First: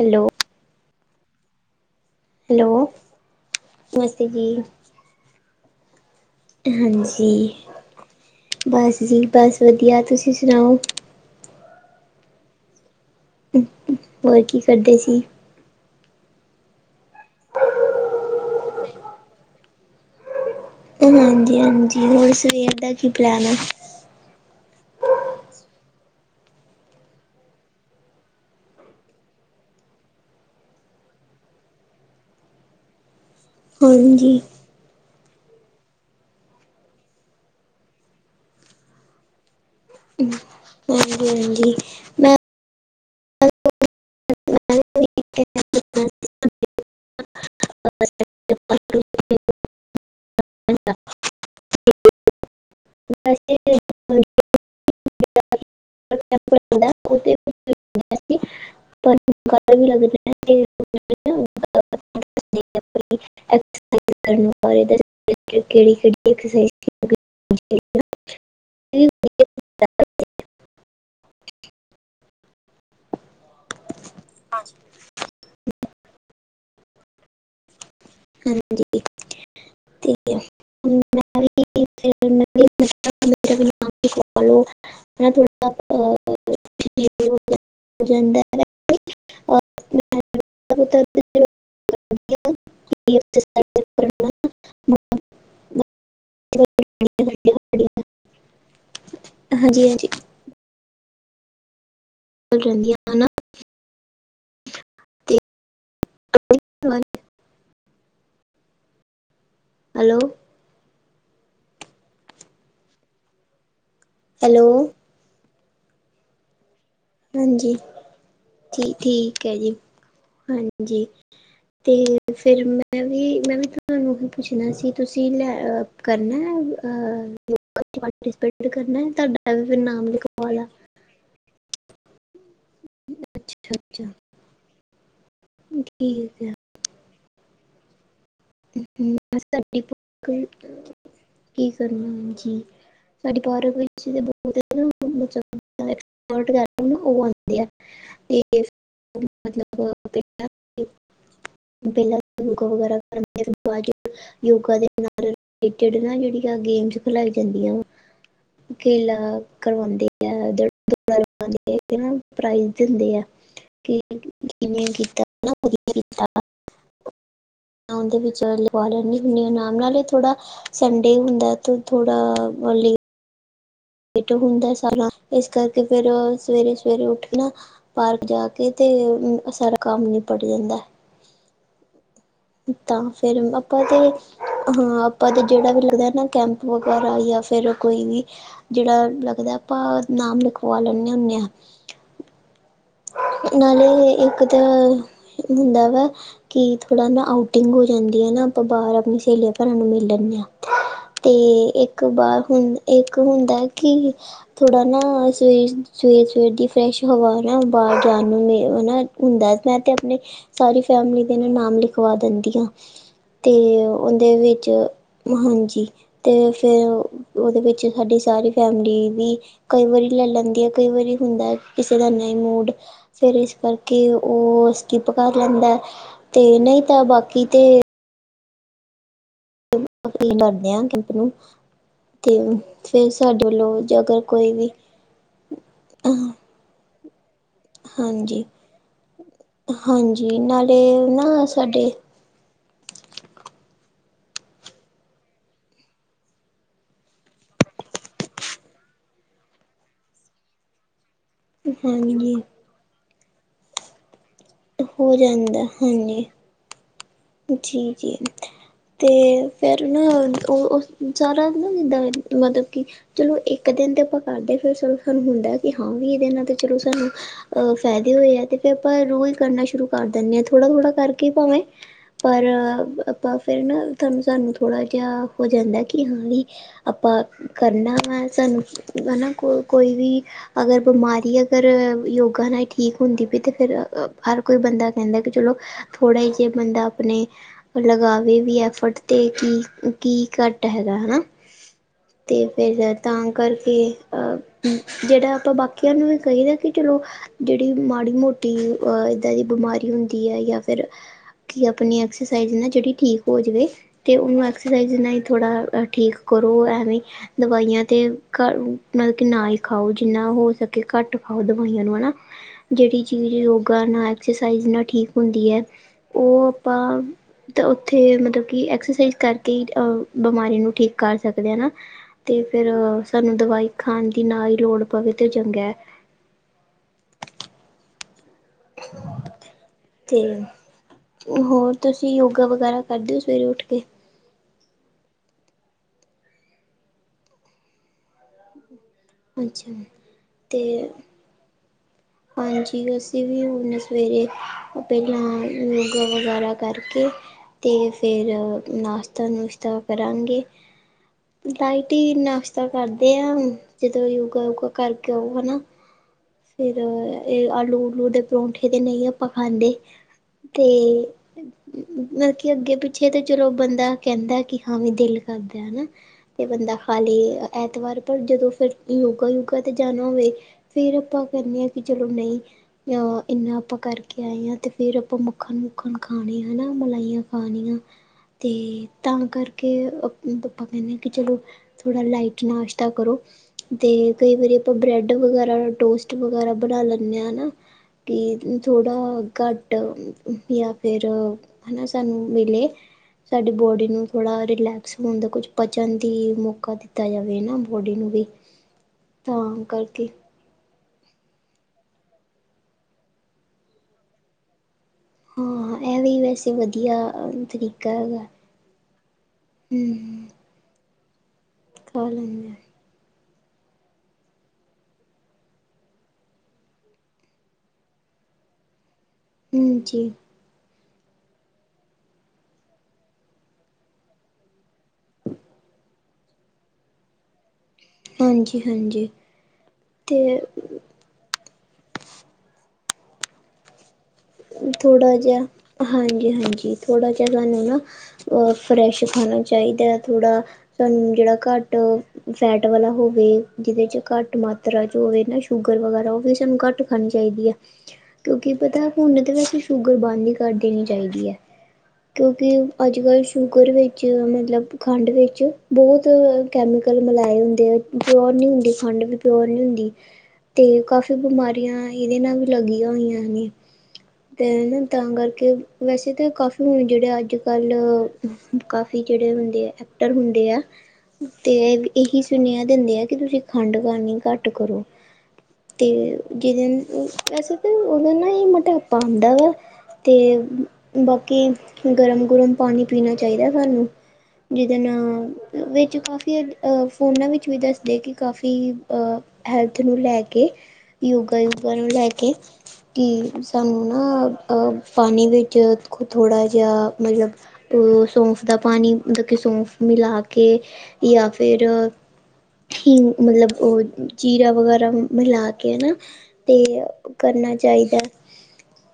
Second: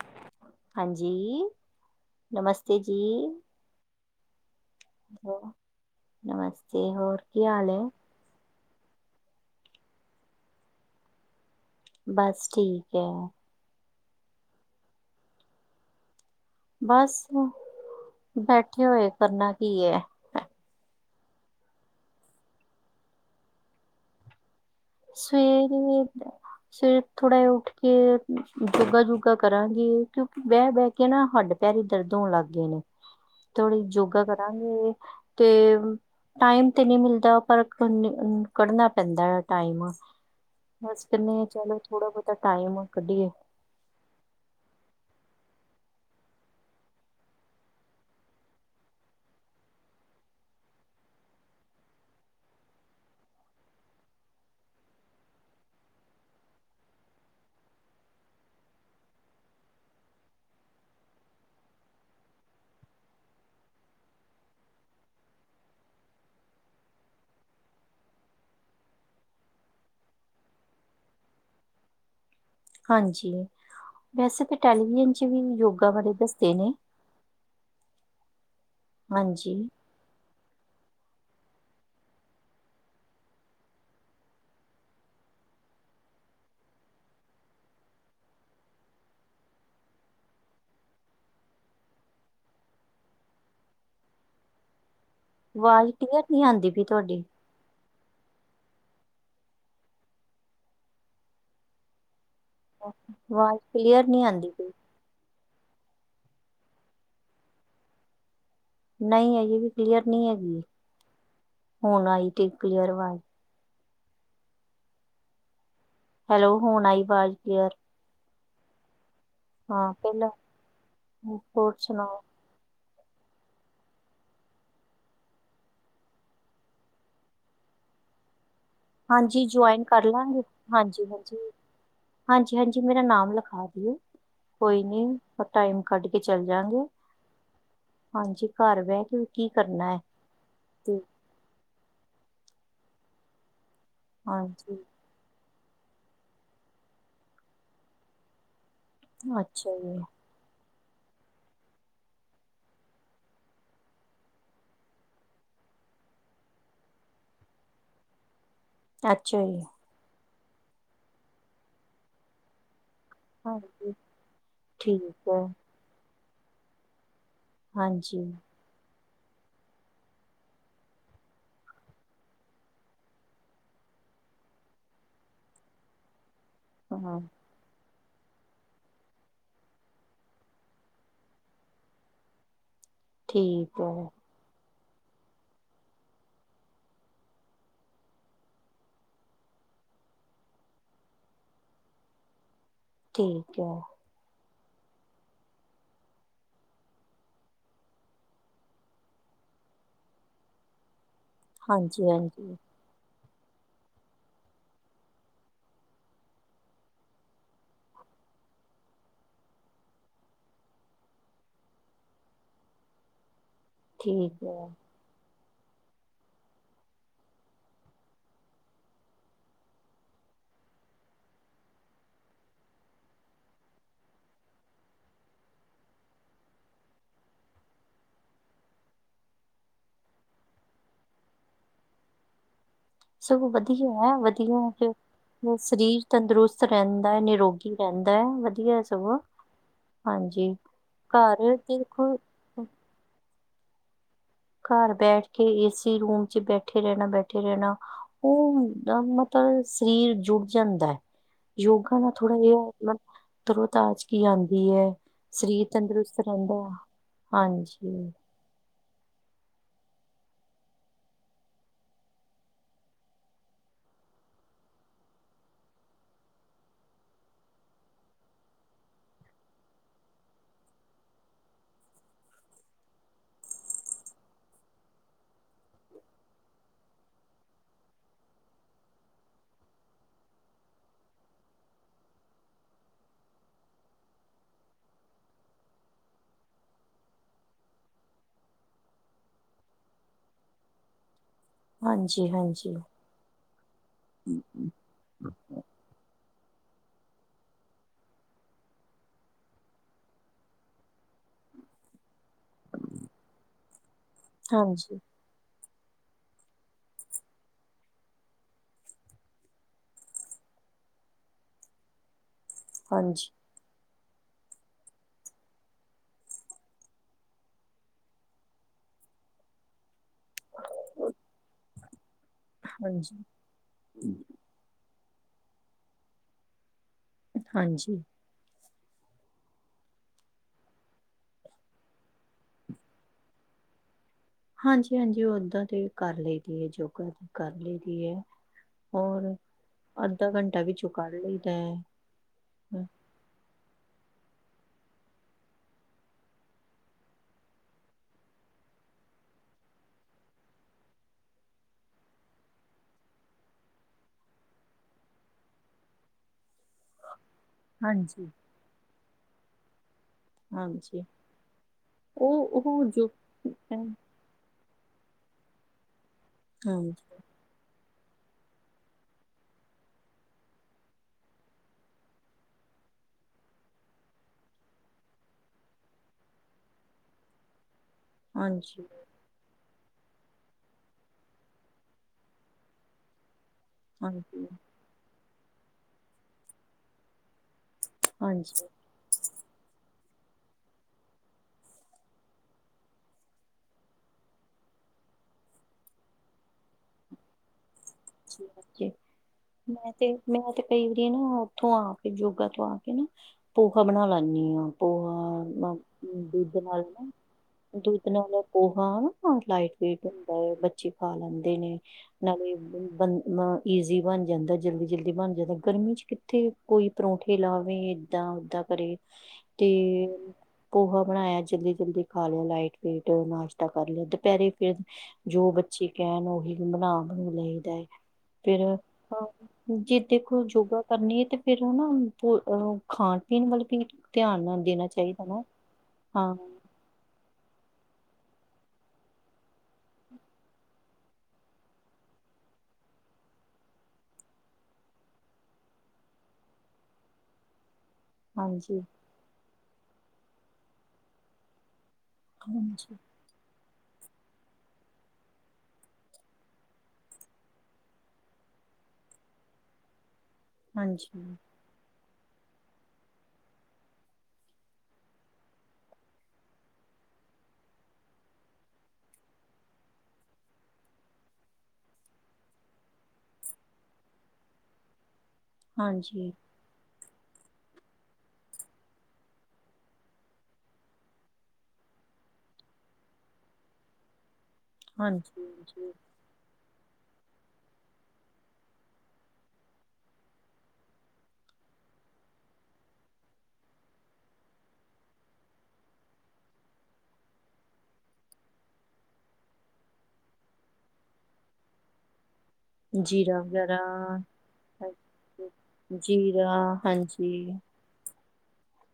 Hello ਹਾਂਜੀ hello ਨਮਸਤੇ ਜੀ ਨਮਸਤੇ ਜੀ ਨਮਸਤੇ ਹੋਰ ਹਾਂਜੀ ਕੀ ਹਾਲ ਹੈ। ਬਸ ਜੀ ਬਸ ਵਧੀਆ ਤੁਸੀਂ ਸੁਣਾਓ ਬਸ ਠੀਕ ਹੈ। ਹੋਰ ਕੀ ਕਰਦੇ ਸੀ। ਬਸ ਬੈਠੇ ਹੋਏ ਕਰਨਾ ਕੀ ਹੈ। ਹਾਂਜੀ ਹਾਂਜੀ ਹੋਰ ਸਵੇਰ ਦਾ ਕੀ ਪਲੈਨ ਆ [unintelligible] ਫਿਰ ਥੋੜਾ ਜਿਹਾ ਉੱਠ ਕੇ ਜੋੋਗਾ ਜੋਗਾ ਕਰਾਂਗੀ ਕਿਉਂਕਿ ਬਹਿ ਬਹਿ ਕੇ ਕੇ ਨਾ ਹੱਡ ਪੈਰ ਦਰਦ ਹੋਣ ਲੱਗ ਗਏ ਨੇ [unintelligible] ਥੋੜੀ ਯੋਗਾ ਹਾਂਜੀ ਕਰਾਂਗੇ ਤੇ ਟਾਈਮ ਤੇ ਨਹੀਂ ਮਿਲਦਾ ਪਰ ਕੱਢਨਾ ਪੈਂਦਾ ਹੈ ਟਾਈਮ ਬਸ ਹਾਂਜੀ ਕਹਿੰਦੀ ਹਾਂਜੀ ਚਲੋ ਥੋੜਾ ਬਹੁਤਾ ਮੈਂ ਟਾਈਮ ਕੱਢੀਏ [unintelligible] [unintelligible] [unintelligible] [unintelligible] [unintelligible] ਬਾਹਰ ਵੀ ਲਗਨੇ ਇੱਥੇ [unintelligible] ਕਿਹੜੀ ਕਿਹੜੀ ਐਕਸਰਸਾਈਜ਼ [unintelligible] [unintelligible] ਹਾਂਜੀ ਵੈਸੇ ਤਾਂ ਟੈਲੀਵਿਜ਼ਨ ' ਵੀ ਯੋਗਾ ਬਾਰੇ ਦੱਸਦੇ ਨੇ ਹਾਂਜੀ ਹਾਂਜੀ ਤੇ ਮੈਂ ਵੀ ਇਥੇ [unintelligible] [unintelligible] ਮੈਂ ਥੋੜਾ [unintelligible] [unintelligible] ਹੋ ਜਾਂਦਾ ਹੈ। ਔਰ ਮੈਂ ਕੀ [unintelligible] ਆਵਾਜ਼ ਕਲੀਅਰ ਨਹੀਂ ਬਹੁਤ ਆਉਂਦੀ ਪਈ ਤੁਹਾਡੀ ਵਧੀਆ ਹੱਡੀਆਂ ਹੱਡੀਆਂ ਹਾਂਜੀ ਹਾਂਜੀ ਚੱਲ ਰਹਿੰਦੀਆਂ ਹਨਾ ਆਵਾਜ਼ ਕਲੀਅਰ ਨੀ ਆਉਂਦੀ ਪਈ ਤੇ [unintelligible] ਨਹੀਂ ਆਈ ਹਜੇ ਵੀ ਕਲੀਅਰ ਹੈਲੋ ਨਹੀਂ ਹੈਗੀ ਹੁਣ ਆਈ ਤੇ ਕਲੀਅਰ ਆਵਾਜ਼ ਹੈਲੋ ਹੈਲੋ ਹੁਣ ਆਈ ਆਵਾਜ਼ ਹਾਂਜੀ ਕਲੀਅਰ ਠੀ ਠੀਕ ਠੀਕ ਹੈ ਜੀ ਹਾਂ ਪਹਿਲਾਂ ਹਾਂਜੀ ਹੋਰ ਤੇ ਸੁਣਾਓ ਫਿਰ ਮੈਂ ਵੀ ਮੈਂ ਵੀ ਤੁਹਾਨੂੰ ਹੀ ਪੁੱਛਣਾ ਸੀ ਤੁਸੀਂ ਲੈ ਕਰਨਾ ਆ [unintelligible] ਹਾਂਜੀ ਜੁਆਇਨ ਕਰ ਲਾਂਗੇ ਲਾ ਹਾਂਜੀ ਹਾਂਜੀ ਹਾਂਜੀ ਹਾਂਜੀ ਮੇਰਾ ਨਾਮ ਲਿਖਾ ਅੱਛਾ ਦਿਓ ਅੱਛਾ ਕੋਈ ਨੀ ਪਰ ਟਾਈਮ ਕੱਢ ਕੇ ਠੀਕ ਚੱਲ ਹੈ ਜਾਗੇ ਹਾਂਜੀ ਘਰ ਬਹਿ ਕੇ ਵੀ ਕੀ ਬਸਡੀ ਕਰਨਾ ਹੈ ਤੇ [unintelligible] ਕੀ ਕਰਨਾ ਹਾਂ ਜ ਤੁਹਾਡੀ ਪਾਰ ਹਾਂਜੀ ਉਹ ਆਉਂਦੇ ਆ ਤੇ ਅੱਛਾ ਮਤਲਬ ਜੀ ਕੇ ਪੈਲਾਂ ਵੀ ਗੋ ਵਗੈਰਾ [unintelligible] ਯੋਗਾ ਦੇ ਨਾਲ ਰਿਲੇਟਿਡ ਨਾ ਜਿਹੜੀਆਂ ਗੇਮਸ ਖਿਲਾਈ ਜਾਂਦੀਆਂ ਵਾ। ਖੇਲਾ ਅੱਛਾ ਜੀ ਕਰਵਾਉਂਦੇ ਆ ਦੁੜਾ, ਦੁੜਾ ਕੇ ਪ੍ਰਾਈਜ਼ ਦਿੰਦੇ ਆ। ਹਾਂਜੀ ਕਿ ਕਿਵੇਂ ਕੀਤਾ। ਠੀਕ ਹੈ ਆਉਂਦੇ ਹਾਂਜੀ ਵਿਚਾਰ ਲੇ ਲੈਂਦੀ ਹੁੰਦੀ ਹ ਅਰਾਮ ਨਾਲ ਇਹ ਥੋੜਾ ਸੰਡੇ ਹੁੰਦਾ ਤੇ ਥੋੜਾ ਹੋਲੀ ਲੇਟ ਹੁੰਦਾ ਸਾਰਾ ਇਸ ਕਰਕੇ ਫੇਰ ਸਵੇਰੇ, ਸਵੇਰੇ ਹਾਂ ਉੱਠਣਾ ਪਾਰਕ ਜਾ ਕੇ ਤੇ ਸਾਰਾ ਕੰਮ ਨਿਪਟ ਜਾਂਦਾ। ਤਾਂ ਫੇਰ ਠੀਕ ਆਪਾਂ ਤੇ ਹੈ ਹਾਂ ਆਪਾਂ ਤੇ ਜਿਹੜਾ ਵੀ ਲੱਗਦਾ ਨਾ ਕੈਂਪ ਵਗੈਰਾ ਜਾਂ ਫਿਰ ਕੋਈ ਵੀ ਜਿਹੜਾ ਲੱਗਦਾ ਆਪਾਂ ਨਾਮ ਲਿਖਵਾ ਲੈਂਣੇ ਹੁੰਦੇ ਆ। ਠੀਕ ਹੈ ਨਾਲੇ ਇੱਕ ਤਾਂ ਹੁੰਦਾ ਵਾ। ਕਿ ਥੋੜ੍ਹਾ ਨਾ ਆਊਟਿੰਗ ਹੋ ਜਾਂਦੀ ਹੈ ਨਾ, ਆਪਾਂ ਬਾਹਰ ਆਪਣੀ ਸਹੇਲੀਆਂ ਭਰਾਂ ਨੂੰ ਮਿਲ ਲੈਂਣੇ ਹਾਂ। ਤੇ ਹਾਂਜੀ ਇੱਕ ਬਾਰ ਹਾਂਜੀ ਹੁਣ ਇੱਕ ਹੁੰਦਾ ਕਿ ਥੋੜ੍ਹਾ ਨਾ ਸਵੇਰ, ਸਵੇਰ ਸਵੇਰ ਦੀ ਫਰੈਸ਼ ਹਵਾ ਨਾ ਬਾਰ ਜਾਣ ਨੂੰ ਹਨਾ ਹੁੰਦਾ ਮੈਂ ਤੇ ਆਪਣੇ ਸਾਰੀ ਫੈਮਿਲੀ ਦੇ ਨਾਲ ਨਾਮ ਲਿਖਵਾ ਦਿੰਦੀ ਆ, ਤੇ ਉਹਦੇ ਠੀਕ ਵਿੱਚ ਹੈ ਹਾਂਜੀ, ਤੇ ਫਿਰ ਉਹਦੇ ਵਿੱਚ ਸਾਡੀ ਸਾਰੀ ਫੈਮਿਲੀ ਵੀ ਕਈ ਵਾਰੀ ਲੈ ਲੈਂਦੀ ਹੈ ਕਈ ਵਾਰੀ ਹੁੰਦਾ ਕਿਸੇ ਦਾ ਨਹੀਂ ਮੂਡ ਫਿਰ ਇਸ ਕਰਕੇ ਉਹ ਸਕਿਪ ਕਰ ਲੈਂਦਾ। ਤੇ ਨਹੀਂ ਤਾਂ ਬਾਕੀ ਤੇ [unintelligible] ਕਰਦੇ ਆ ਕੈੰਪ ਨੂੰ ਤੇ ਫਿਰ ਸਾਡੇ ਸਗੋ ਵੱਲੋਂ ਵਧੀਆ ਜੇ ਹੈ ਅਗਰ ਕੋਈ ਵਧੀਆ ਵੀ ਫੇਰ ਸਰੀਰ ਤੰਦਰੁਸਤ ਰਹਿੰਦਾ ਹੈ। ਨਿਰੋਗ ਕੀ ਰਹਿੰਦਾ ਹੈ, ਹਾਂਜੀ ਵਧੀਆ ਸਗੋਂ ਹਾਂਜੀ ਨਾਲੇ ਨਾ ਘਰ ਤੇ ਸਾਡੇ ਦੇਖੋ ਘਰ ਬੈਠ ਕੇ ਏਸੀ ਰੂਮ ਚ ਬੈਠੇ ਰਹਿਣਾ, ਬੈਠੇ ਰਹਿਣਾ। ਔਹ ਹੁੰਦਾ ਮਤਲਬ ਸਰੀਰ ਜੁੜ ਜਾਂਦਾ ਹੈ। ਯੋਗਾ ਦਾ ਹਾਂਜੀ ਥੋੜਾ ਇਹ ਮਤ ਤਰੋਤਾਜ ਗੀ ਆੰਦੀ ਹੈ, ਹੋ ਜਾਂਦਾ ਸਰੀਰ ਤੰਦਰੁਸਤ ਹਾਂਜੀ ਰਹਿੰਦਾ। ਜੀ, ਹਾਂਜੀ ਜੀ। ਤੇ ਫੇਰ ਨਾ ਔਹ, ਔਹ ਜਾਦਾਂ ਨੀ ਹੂੰਦਾ ਮਤਲਬ ਕਿ ਚਲੋ ਇੱਕ ਦਿਨ ਤੇ ਆਪਾਂ ਕਰਦੇ ਫਿਰ ਚਲੋ ਸਾਨੂੰ ਹੁੰਦਾ ਕਿ ਹਾਂ ਵੀ ਇਹਦੇ ਨਾਲ ਤੇ ਚਲੋ ਸਾਨੂੰ ਅਹ ਫਾਇਦੇ ਹੋਏ ਆ ਤੇ ਫਿਰ ਆਪਾਂ ਰੋਜ਼ ਕਰਨਾ ਸ਼ੁਰੂ ਕਰ ਦਿੰਦੇ ਹਾਂ ਥੋੜਾ, ਥੋੜਾ ਕਰਕੇ ਭਾਵੇਂ ਪਰ ਆਪਾਂ ਫੇਰ ਨਾ ਤੁਹਾਨੂੰ, ਸਾਨੂੰ ਥੋੜ੍ਹਾ ਜਿਹਾ ਹੋ ਜਾਂਦਾ ਕਿ ਹਾਂਜੀ ਆਪਾਂ ਕਰਨਾ ਵਾ, ਸਾਨੂੰ ਹੈ ਨਾ ਕੋ ਕੋਈ ਵੀ ਅਗਰ ਬਿਮਾਰੀ ਅਗਰ ਯੋਗਾ ਨਾਲ ਠੀਕ ਹੁੰਦੀ ਪੀ ਤੇ ਫੇਰ ਹਰ ਕੋਈ ਬੰਦਾ ਕਹਿੰਦਾ ਕਿ ਚਲੋ ਥੋੜਾ ਹੀ ਜੇ ਬੰਦਾ ਆਪਣੇ ਲਗਾਵੇ ਵੀ ਐਫਰਟ ਤੇ ਕੀ ਕੀ ਘੱਟ ਹੈਗਾ ਹੈਨਾ। ਹਾਂਜੀ ਤੇ, ਹਾਂਜੀ ਫਿਰ ਤਾਂ ਕਰਕੇ ਅਹ ਜਿਹੜਾ ਆਪਾਂ ਬਾ ਕਿਯਾਂ ਨੂ ਵੀ ਕਈਦਾ ਕਿ ਚਲੋ ਜਿਹੜੀ ਮਾੜੀ- ਮੋਟੀ ਇੱਦਾਂ ਦੀ ਬਿਮਾਰੀ ਹੁੰਦੀ ਹੈ। ਜਾ ਫੇਰ ਆਪਣੀ ਐਕਸਰਸਾਈਜ਼ ਨਾ ਜਿਹੜੀ ਠੀਕ ਹੋ ਜਾਵੇ। ਤੇ ਉਹਨੂੰ ਐਕਸਰਸਾਈਜ਼ ਹਾਂਜੀ ਜੀੰਨਾ ਈ [unintelligible] ਦਵਾਈਆਂ ਤੇ ਮਤਲਬ, ਕਿ ਨਾ ਹੀ ਖਾਓ ਜਿੰਨਾ ਹੋ ਸਕੇ। ਘੱਟ ਖਾਓ ਦਵਾਈਆਂ ਨੂੰ ਹੈਨਾ। ਜਿਹੜੀ ਹਾਂਜੀ, ਚੀਜ਼ ਯੋਗਾ ਨਾਲ, ਐਕਸਰਸਾਈਜ਼ ਨਾਲ ਠੀਕ ਹੁੰਦੀ ਹੈ। ਔਹ ਔਥੇ, ਮਤਲਬ ਕਿ ਐਕਸਰਸਾਈਜ਼ ਕਰਕੇ ਆਹ ਬਿਮਾਰੀ ਨੂੰ ਠੀਕ ਕਰ ਸਕਦੇ ਹਨਾ, ਤੇ ਫਿਰ ਹਾਂਜੀ, ਸਾਨੂੰ ਦਵਾਈ ਖਾਣ ਦੀ ਨਾ ਹੀ ਲੋੜ [unintelligible] ਹਾਂਜੀ। [inaudible] ਤੇ, ਹੋਰ, ਤੁਸੀਂ ਯੋਗਾ ਵਗੈਰਾ ਕਰਦੇ ਓ, ਸਵੇਰੇ ਉੱਠ ਕੇ? ਹਾਂਜੀ-ਹਾਂਜੀ, ਓਦਾਂ ਤੇ ਕਰ ਲਈ ਦੀ ਐ, ਜੋਗਾ ਕਰ ਲਈ ਦੀ ਐ ਹੋਰ, ਅੱਛਾ ਅੱਧਾ-ਘੰਟਾ ਤੇ ਵਿੱਚੋਂ ਕਰ ਲਈਦਾ ਐ ਹਾਂਜੀ, ਅਸੀਂ ਵੀ ਹੁਣ ਸਵੇਰੇ ਪਹਿਲਾਂ, [inaudible] ਵਗੈਰਾ ਕਰਕੇ ਤੇ, ਫਿਰ ਨਾਸ਼ਤਾ-ਨੁਸ਼ਤਾ ਕਰਾਂਗੇ ਡਾਈਟ ਈ, ਨਾਸ਼ਤਾ ਕਰਦੇ ਆ, ਜਦੋਂ ਯੋਗਾ-ਯੁਗਾ ਕਰਕੇ ਆਓ, ਹਨਾ ਏ, ਆਲੂ-ਉਲੂ ਦੇ ਹਾਂਜੀ। ਪਰੋਠੇ, ਤੇ ਨਈ ਆਪਾਂ ਖਾਂਦੇ। ਤੇ, ਹਾਂਜੀ ਮਤਲਬ ਕੀ, ਓ-ਓ ਅੱਗੇ, ਜੋ ਪਿੱਛੇ ਤੇ ਚਲੋ ਬੰਦਾ ਹਾਂਜੀ, ਕੈਂਦਾ ਕਿ ਹਾ, ਵੀ ਦਿਲ ਕਰਦਾ ਹੈਨਾ, ਤੇ ਬੰਦਾ ਹਾਂਜੀ। ਖਾਲੀ ਐਤਵਾਰ, ਪਰ ਜਦੋਂ ਫਿਰ ਯੋਗਾ-ਯੁਗਾ ਤੇ ਜਾਨਾ ਹੋਵੇ, ਫਿਰ ਆਪਾਂ ਕੈਨੇ ਆ ਵੀ, ਚਲੋ ਨਈ ਅ, ਇਨਾ ਆਪਾਂ ਕਰਕੇ ਆਏ ਆ, ਤੇ ਫੇਰ ਆਪਾਂ ਮੱਖਣ-ਮੁੱਖਣ ਖਾਣੇ ਆ ਨਾ, ਮਲਾਈਆਂ ਖਾਣੀਆਂ, ਤੇ ਹਾਂਜੀ, ਤਾਂ, ਕਰਕੇ, ਆਪਾ ਕੈਨੇ ਆ, ਕੇ ਚਲੋ, ਥੋੜਾ ਲਾਈਟ ਨਾਸ਼ਤਾ ਕਰੋ ਤੇ, ਕਈ ਹਾਂਜੀ। ਵਾਰੀ ਆਪਾਂ ਬ੍ਰੈਡ ਵਗੈਰਾ, ਟੋਸਟ ਵਗੈਰਾ, ਬਣਾ ਲੈਂਨੇ ਆ, ਨਾ [unintelligible] ਤਾ, ਘੱਟ ਜਾ ਫੇਰ ਹੈਨਾ, ਸਾਨੂੰ ਮਿਲੇ ਸਾਡੀ ਬੋਡੀ ਨੂੰ ਥੋੜ੍ਹਾ ਰਿਲੈਕਸ [unintelligible] ਦਾ, ਕੁਝ ਪਚਣ ਦੀ ਮੌਕਾ ਦਿੱਤਾ ਜਾਵੇ ਨਾ, ਬੋਡੀ ਨੂੰ ਵੀ [inaudible] ਤਾਂ ਮੈਂ, ਕਰਕੇ ਤੇ ਮੈਂ ਤੇ, ਕਈ ਵਾਰੀ ਨਾ, ਉੱਥੋਂ ਆ ਕੇ, ਜੋਗਾ ਤੋਂ ਆ ਕੇ ਨਾ, ਪੋਹਾ ਬਣਾ ਲੈਂਨੀ ਆ, ਪੋਹਾ ਹਾਂ ਇਹ ਵੀ [inaudible] ਵੈਸੇ ਦੁੱਧ ਨਾਲ ਵਧੀਆ ਨਾ, ਤਰੀਕਾ ਦੁੱਧ ਹੈਗਾ ਨਾਲ ਪੋਹਾ ਲਾਈਟ ਵੇਟ ਹਮ ਹੁੰ ਬੱਚੇ ਖਾ ਲੈਂਦੇ ਨੇ, ਖਾ ਲੈਂਦੇ ਨਾਲੇ ਈਜ਼ੀ ਬਨ ਜਾਂਦਾ, ਜਲਦੀ- ਜਲਦੀ ਬਨ ਜਾਂਦਾ, ਗਰਮੀ 'ਚ ਕਿੱਥੇ ਕੋਈ ਪਰੌਂਠੇ ਲਾਵੇ। ਤਾ, ਓਦਾਂ ਕਰੇ, ਤੇ ਹਾਂਜੀ ਪੋਹਾ ਬਣਾਇਆ, ਜਲਦੀ- ਜਲਦੀ ਖਾ ਲੋ, ਲਾਈਟ ਵੇਟ ਨਾਸ਼ਤਾ ਕਰ ਲਿਆ, ਦਪੈਰੇ ਫੇਰ ਜੋ ਬੱਚੇ ਕਹਿਣ, ਉਹੀ ਬਣਾ- ਬਣੁ ਲਈਦਾ ਏ। ਫਿਰ, ਹਾਂਜੀ ਹਾਂਜੀ ਹਾਂ, ਜੇ ਅਤੇ ਦੇਖੋ, ਜੋਗਾ ਹਰਨੀਤ, ਫੇਰ ਨਾ, [inaudible] ਖਾਣ- ਪੀਣ ਵਲ [inaudible] ਥੋੜਾ ਜੇਹਾ, ਹਾਂ ਹਾਂਜੀ-ਹਾਂਜੀ, ਥੋੜ੍ਹਾ ਜੇਹਾ, ਸਾਨੂੰ ਨਾ ਅ, ਫਰੇਸ਼ ਖਾਨਾ ਚਾਈਦਾ ਐ, ਥੋੜ੍ਹਾ, ਜੇਹੜਾ ਘੱਟ ਫੈਟ ਵਾਲਾ ਹੋਵੇ, ਜੀਦੇ 'ਚ ਘੱਟ ਮਾਤਰਾ'ਚ ਹੋਵੇ ਨਾ, ਸ਼ੂਗਰ ਵਗੈਰਾ, ਉਹ ਵੀ ਸਾਨੂੰ ਘੱਟ ਖਾਣੀ ਚਾਈਦੀ ਐ। ਕਿਉਂਕਿ, ਹਾਂਜੀ ਪਤਾ ਹੁਨ ਤਾਂ ਵੈਸੇ ਸ਼ੂਗਰ ਬੰਦ ਈ ਕਰ ਦੇਨੀ ਚਾਈਦੀ ਐ ਕਿਉਂਕਿ, ਹਾਂਜੀ ਅੱਜ-ਕੱਲ੍ਹ ਸ਼ੂਗਰ ਵੀ ਚ' ਮਤਲਬ, ਖੰਡ ਵਿੱਚ ਬੋਤ ਕੈਮੀਕਲ ਮਿਲਾਏ ਹੁੰਦੇ ਐ, ਪਿਓਰ ਨੀ ਹੁੰਦੀ ਖੰਡ ਪਓਰ ਨੀ ਹੁੰਦੀ, ਤੇ ਕਾਫ਼ੀ ਹਾਂਜੀ, ਬਮਾਰੀਆਂ ਹੀ ਈਦੇ ਨਾਲ ਲੱਗੀਆਂ ਹੋਈਆਂ ਨੇ ਤਾਂ ਕਰਕੇ ਵੈਸੇ ਤਾਂ ਕਾਫੀ ਹੁਨ ਜਿਹੜੇ ਅੱਜ ਕੱਲ੍ਹ ਕਾਫੀ ਜੇੜੇ ਹੁੰਦੇ ਐ, ਐਕਟਰ ਹੁੰਦੇ ਐ ਤੇ, ਏਹੀ ਸੁਨੇਆ ਦਿੰਦੇ ਐ, ਕਿ ਤੁਸੀਂ ਖੰਡ ਵਰਨੀ ਘੱਟ ਕਰੋ ਤੇ, ਹਾਂਜੀ, ਜੀਦੇ ਵੈਸੇ ਤਾਂ, ਉਦੇ ਨਾ ਈ ਮੋਟਾਪਾ ਹੁੰਦਾ ਵੈ ਤੇ, ਬਾਕੀ ਗਰਮ ਗਰਮ, ਪਾਣੀ ਪੀਣਾ ਚਾਈਦਾ ਹਾਨੂੰ ਜੀਦੇ ਨਾ ਹਾਂਜੀ, ਵਿੱਚ ਹਾਂਜੀ ਕਾਫੀ ਅ, ਫੋਨਾਂ ਵਿੱਚ ਵੀ ਦੱਸਦੇ, ਕਿ ਕਾਫੀ ਅ ਹੈਲਥ ਨੂੰ ਲੈ ਕੇ ਯੋਗਾ ਯੁਗਾ, ਨੂੰ ਲੈ ਕੇ, ਕੀ ਸਾਨੂੰ ਨਾ, ਅ ਪਾਣੀ ਵਿੱਚ ਥੋੜ੍ਹਾ ਜੇਆ ਮਤਲਬ ਤੇ, ਸੌਂਫ ਦਾ ਪਾਣੀ, ਮਤਲਬ ਕਿ ਸੌਂਫ ਮਿਲਾ ਕੇ ਯਾ, ਫਿਰ ਹੀਨ, ਜੀਰਾ ਮਲਬ ਓ, ਵਗੈਰਾ ਜੀਰਾ ਵਗੈਰਾ ਹਾਂਜੀ, ਮਿਲਾ ਕੇ ਹੈਨਾ, ਜੀਰਾ ਤੇ ਹਾਂਜੀ ਕਰਨਾ ਚਾਈਦਾ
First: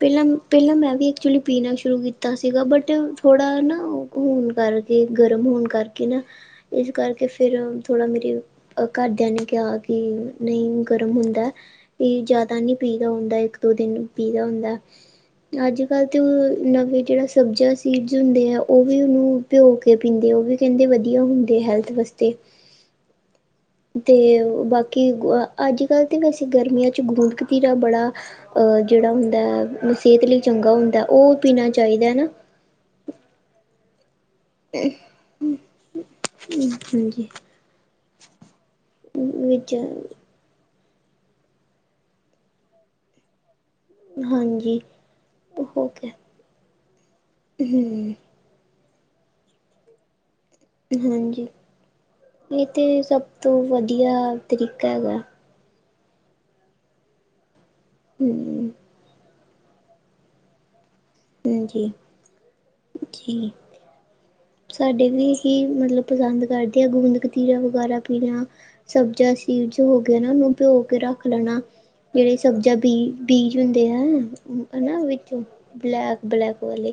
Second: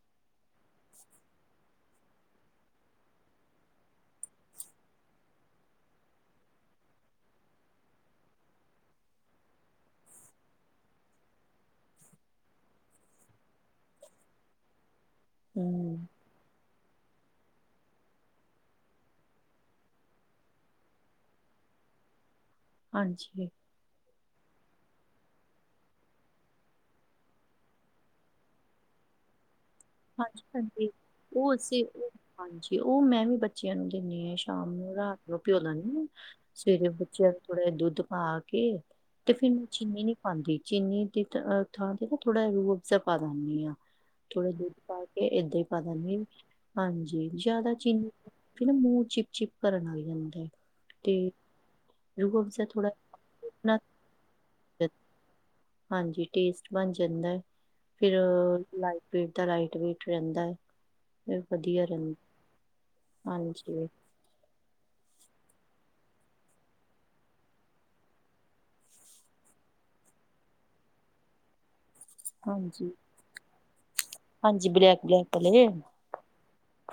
ਪੈਲਾਂ ਮੈ ਪੈਲਾ ਮੈਂ ਵੀ ਐਚੁਲੀ ਪੀਣਾ ਸ਼ੁਰੂ ਕੀਤਾ ਸੀਗਾ ਬਟ ਥੋੜ੍ਹਾ ਨਾ ਓ ਹੋਨ ਕਰਕੇ ਗਰਮ, ਹੋਣ ਕਰਕੇ ਨਾ, ਇਸ ਕਰਕੇ ਫੇਰ ਥੋੜ੍ਹਾ ਮੇਰੇ ਅ ਘਰਦਿਆਂ ਨੇ ਕਿਆ ਕੀ ਨਈ ਗਰਮ ਹੁੰਦੈ। ਏ ਜਾਦਾ ਨੀ ਪੀਦਾ ਹੁੰਦਾ ਇੱਕ ਦੋ ਦਿਨ ਪੀਦਾ ਹੁੰਦਾ ਅੱਜ ਹੂੰ ਕੱਲ੍ਹ ਤੇ ਨਵੇਂ ਜੇੜਾ ਸਬਜ਼ੀਆਂ ਸੀਡਜ਼ ਹੁੰਦੇ ਆ ਓ ਵੀ ਉਨੂੰ ਭਿਓ ਕੇ ਪੀਂਦੇ ਆ ਓ ਵੀ। ਕੈਂਦੇ ਵਧੀਆ ਹੁੰਦੇ ਹੈਲਥ ਵਾਸਤੇ। ਹਾਂਜੀ। ਤੇ ਬਾਕੀ ਗੂ ਅੱਜ ਕੱਲ੍ਹ ਤਾਂ ਵੈਸੇ ਗਰਮੀਆਂ ਚ ਗੂੰਦਕਤੀਰਾ ਬੜਾ ਓ ਜੇੜਾ ਹੁੰਦਾ ਸੇਹਤ ਲਈ ਹਾਂਜੀ, ਚੰਗਾ ਹੁੰਦੈ ਓ ਪੀਣਾ ਚਾਈਦੈ ਨਾ। ਤੇ ਓ ਮੈਂ ਵੀ ਬੱਚਿਆਂ ਨੂੰ ਦਿੰਨੀ ਆ ਸ਼ਾਮ ਨੂੰ ਰਾਤ ਨੂੰ ਪਿਓ ਲਨੀ ਆ ਸਵੇਰੇ ਹਾਂਜੀ ਬੱਚਿਆਂ ਥੋੜਾ ਜਾ ਦੁੱਧ ਪਾ ਕੇ ਤੇ ਫਿਰ ਮੈਂ ਵਿੱਚ ਚੀਨੀ ਨੀ ਹਾਂਜੀ ਚੀਨੀ ਦੀ ਥਾਂ ਤੇ ਨਾ ਥੋੜ੍ਹਾ ਜ ਰੂਅਬਜ਼ਾ ਪਾ ਦਨੀ ਆ। ਹਾਂਜੀ। ਪਾਕੇ ਏਦਾਂ ਈ ਪਾ ਹੋ ਗਿਆ ਦਨੀ ਹਾਂਜੀ ਜਾਦਾ ਚੀਨੀ ਹੂੰ ਫੇ ਨਾ ਮੂੰਹ ਚਿਪ ਚਿਪ ਕਰਨ ਲਗ ਜਾਂਦੈ। ਹਾਂਜੀ ਏ ਥੋੜਾ ਤੇ ਸਭ ਤੋਂ ਨਾ ਵਧੀਆ ਤਰੀਕਾ ਹੈਗਾ। ਹਾਂਜੀ ਟੇਸਟ ਬਣ ਜਾਂਦੈ ਫਿਰ ਹੂੰ ਲਾਈਟ ਵੇਟ ਦਾ ਲਾਈ ਵੈਟ ਰੈਂਦੈ ਤੇ ਵਧੀਆ ਹਾਂਜੀ ਰੈਂ ਜੀ ਹਾਂਜੀ। ਸਾਡੇ ਵੀ ਏਹੀ ਮਤਲਬ ਪਸੰਦ ਕਰਦੇ ਆ ਗੁੰਦਕਤੀਰਾ ਵਗੈਰਾ ਪੀਣਾ। ਸਬਜ਼ਾ ਸੀਡਜ਼ ਹੋ ਗੇ ਓਨਾ ਨੂੰ ਭਿਓ ਕੇ ਰੱਖ ਲੈਣਾ। ਜੇੜ੍ਹੇ ਸਬਜ਼ਾ ਹਾਂਜੀ ਬੀ ਬੀਜ ਹੁੰਦੇ ਆ ਹਾਂਜੀ ਹਨਾ ਬਲੈਕ ਬਲੈਕ ਵਿੱਚੋਂ ਵਾਲੇ ਬਲੈਕ ਬਲੈਕ ਵਾਲੇ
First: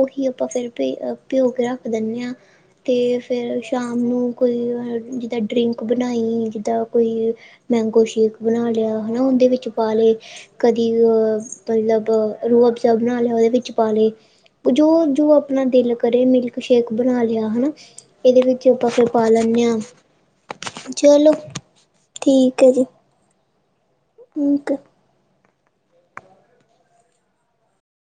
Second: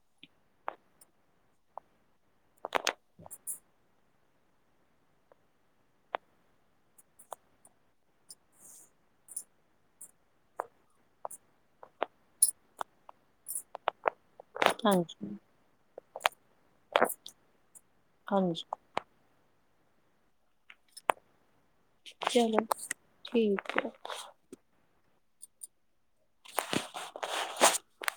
ਓਹੀ ਆਪਾਂ ਫਿਰ ਪੀ ਪਿਓ ਕੇ ਰੱਖ ਦਨੇ ਆ। ਤੇ ਫੇਰ ਸ਼ਾਮ ਨੂੰ ਕੋਈ ਜਿੱਦਾਂ ਡਰਿੰਕ ਬਣਾਈ ਜਿੱਦਾਂ ਕੋਈ ਮੈਂਗੋ ਸ਼ੇਕ ਬਣਾ ਲਿਆ ਹਨਾ ਉਦੇ ਵਿੱਚ ਪਾਲੇ। ਕਦੀ ਅ ਮਤਲਬ ਰੋਜ ਨਾਲ ਓਦੇ ਵਿੱਚ ਪਾਲੇ ਪਰ ਜੌ ਜੋ ਹਾਂਜੀ ਆਪਣਾ ਦਿਲ ਕਰੇ ਮਿਲਕ ਸ਼ੇਕ ਬਣਾ ਲਿਆ ਹਨਾ ਇਦੇ ਹਾਂਜੀ ਵਿੱਚ ਆਪਾਂ ਫਿਰ ਪਾ ਲਨੇ ਆ ਚਲੋ। ਚਲੋ ਠੀਕ ਆ। ਠੀਕ ਆ।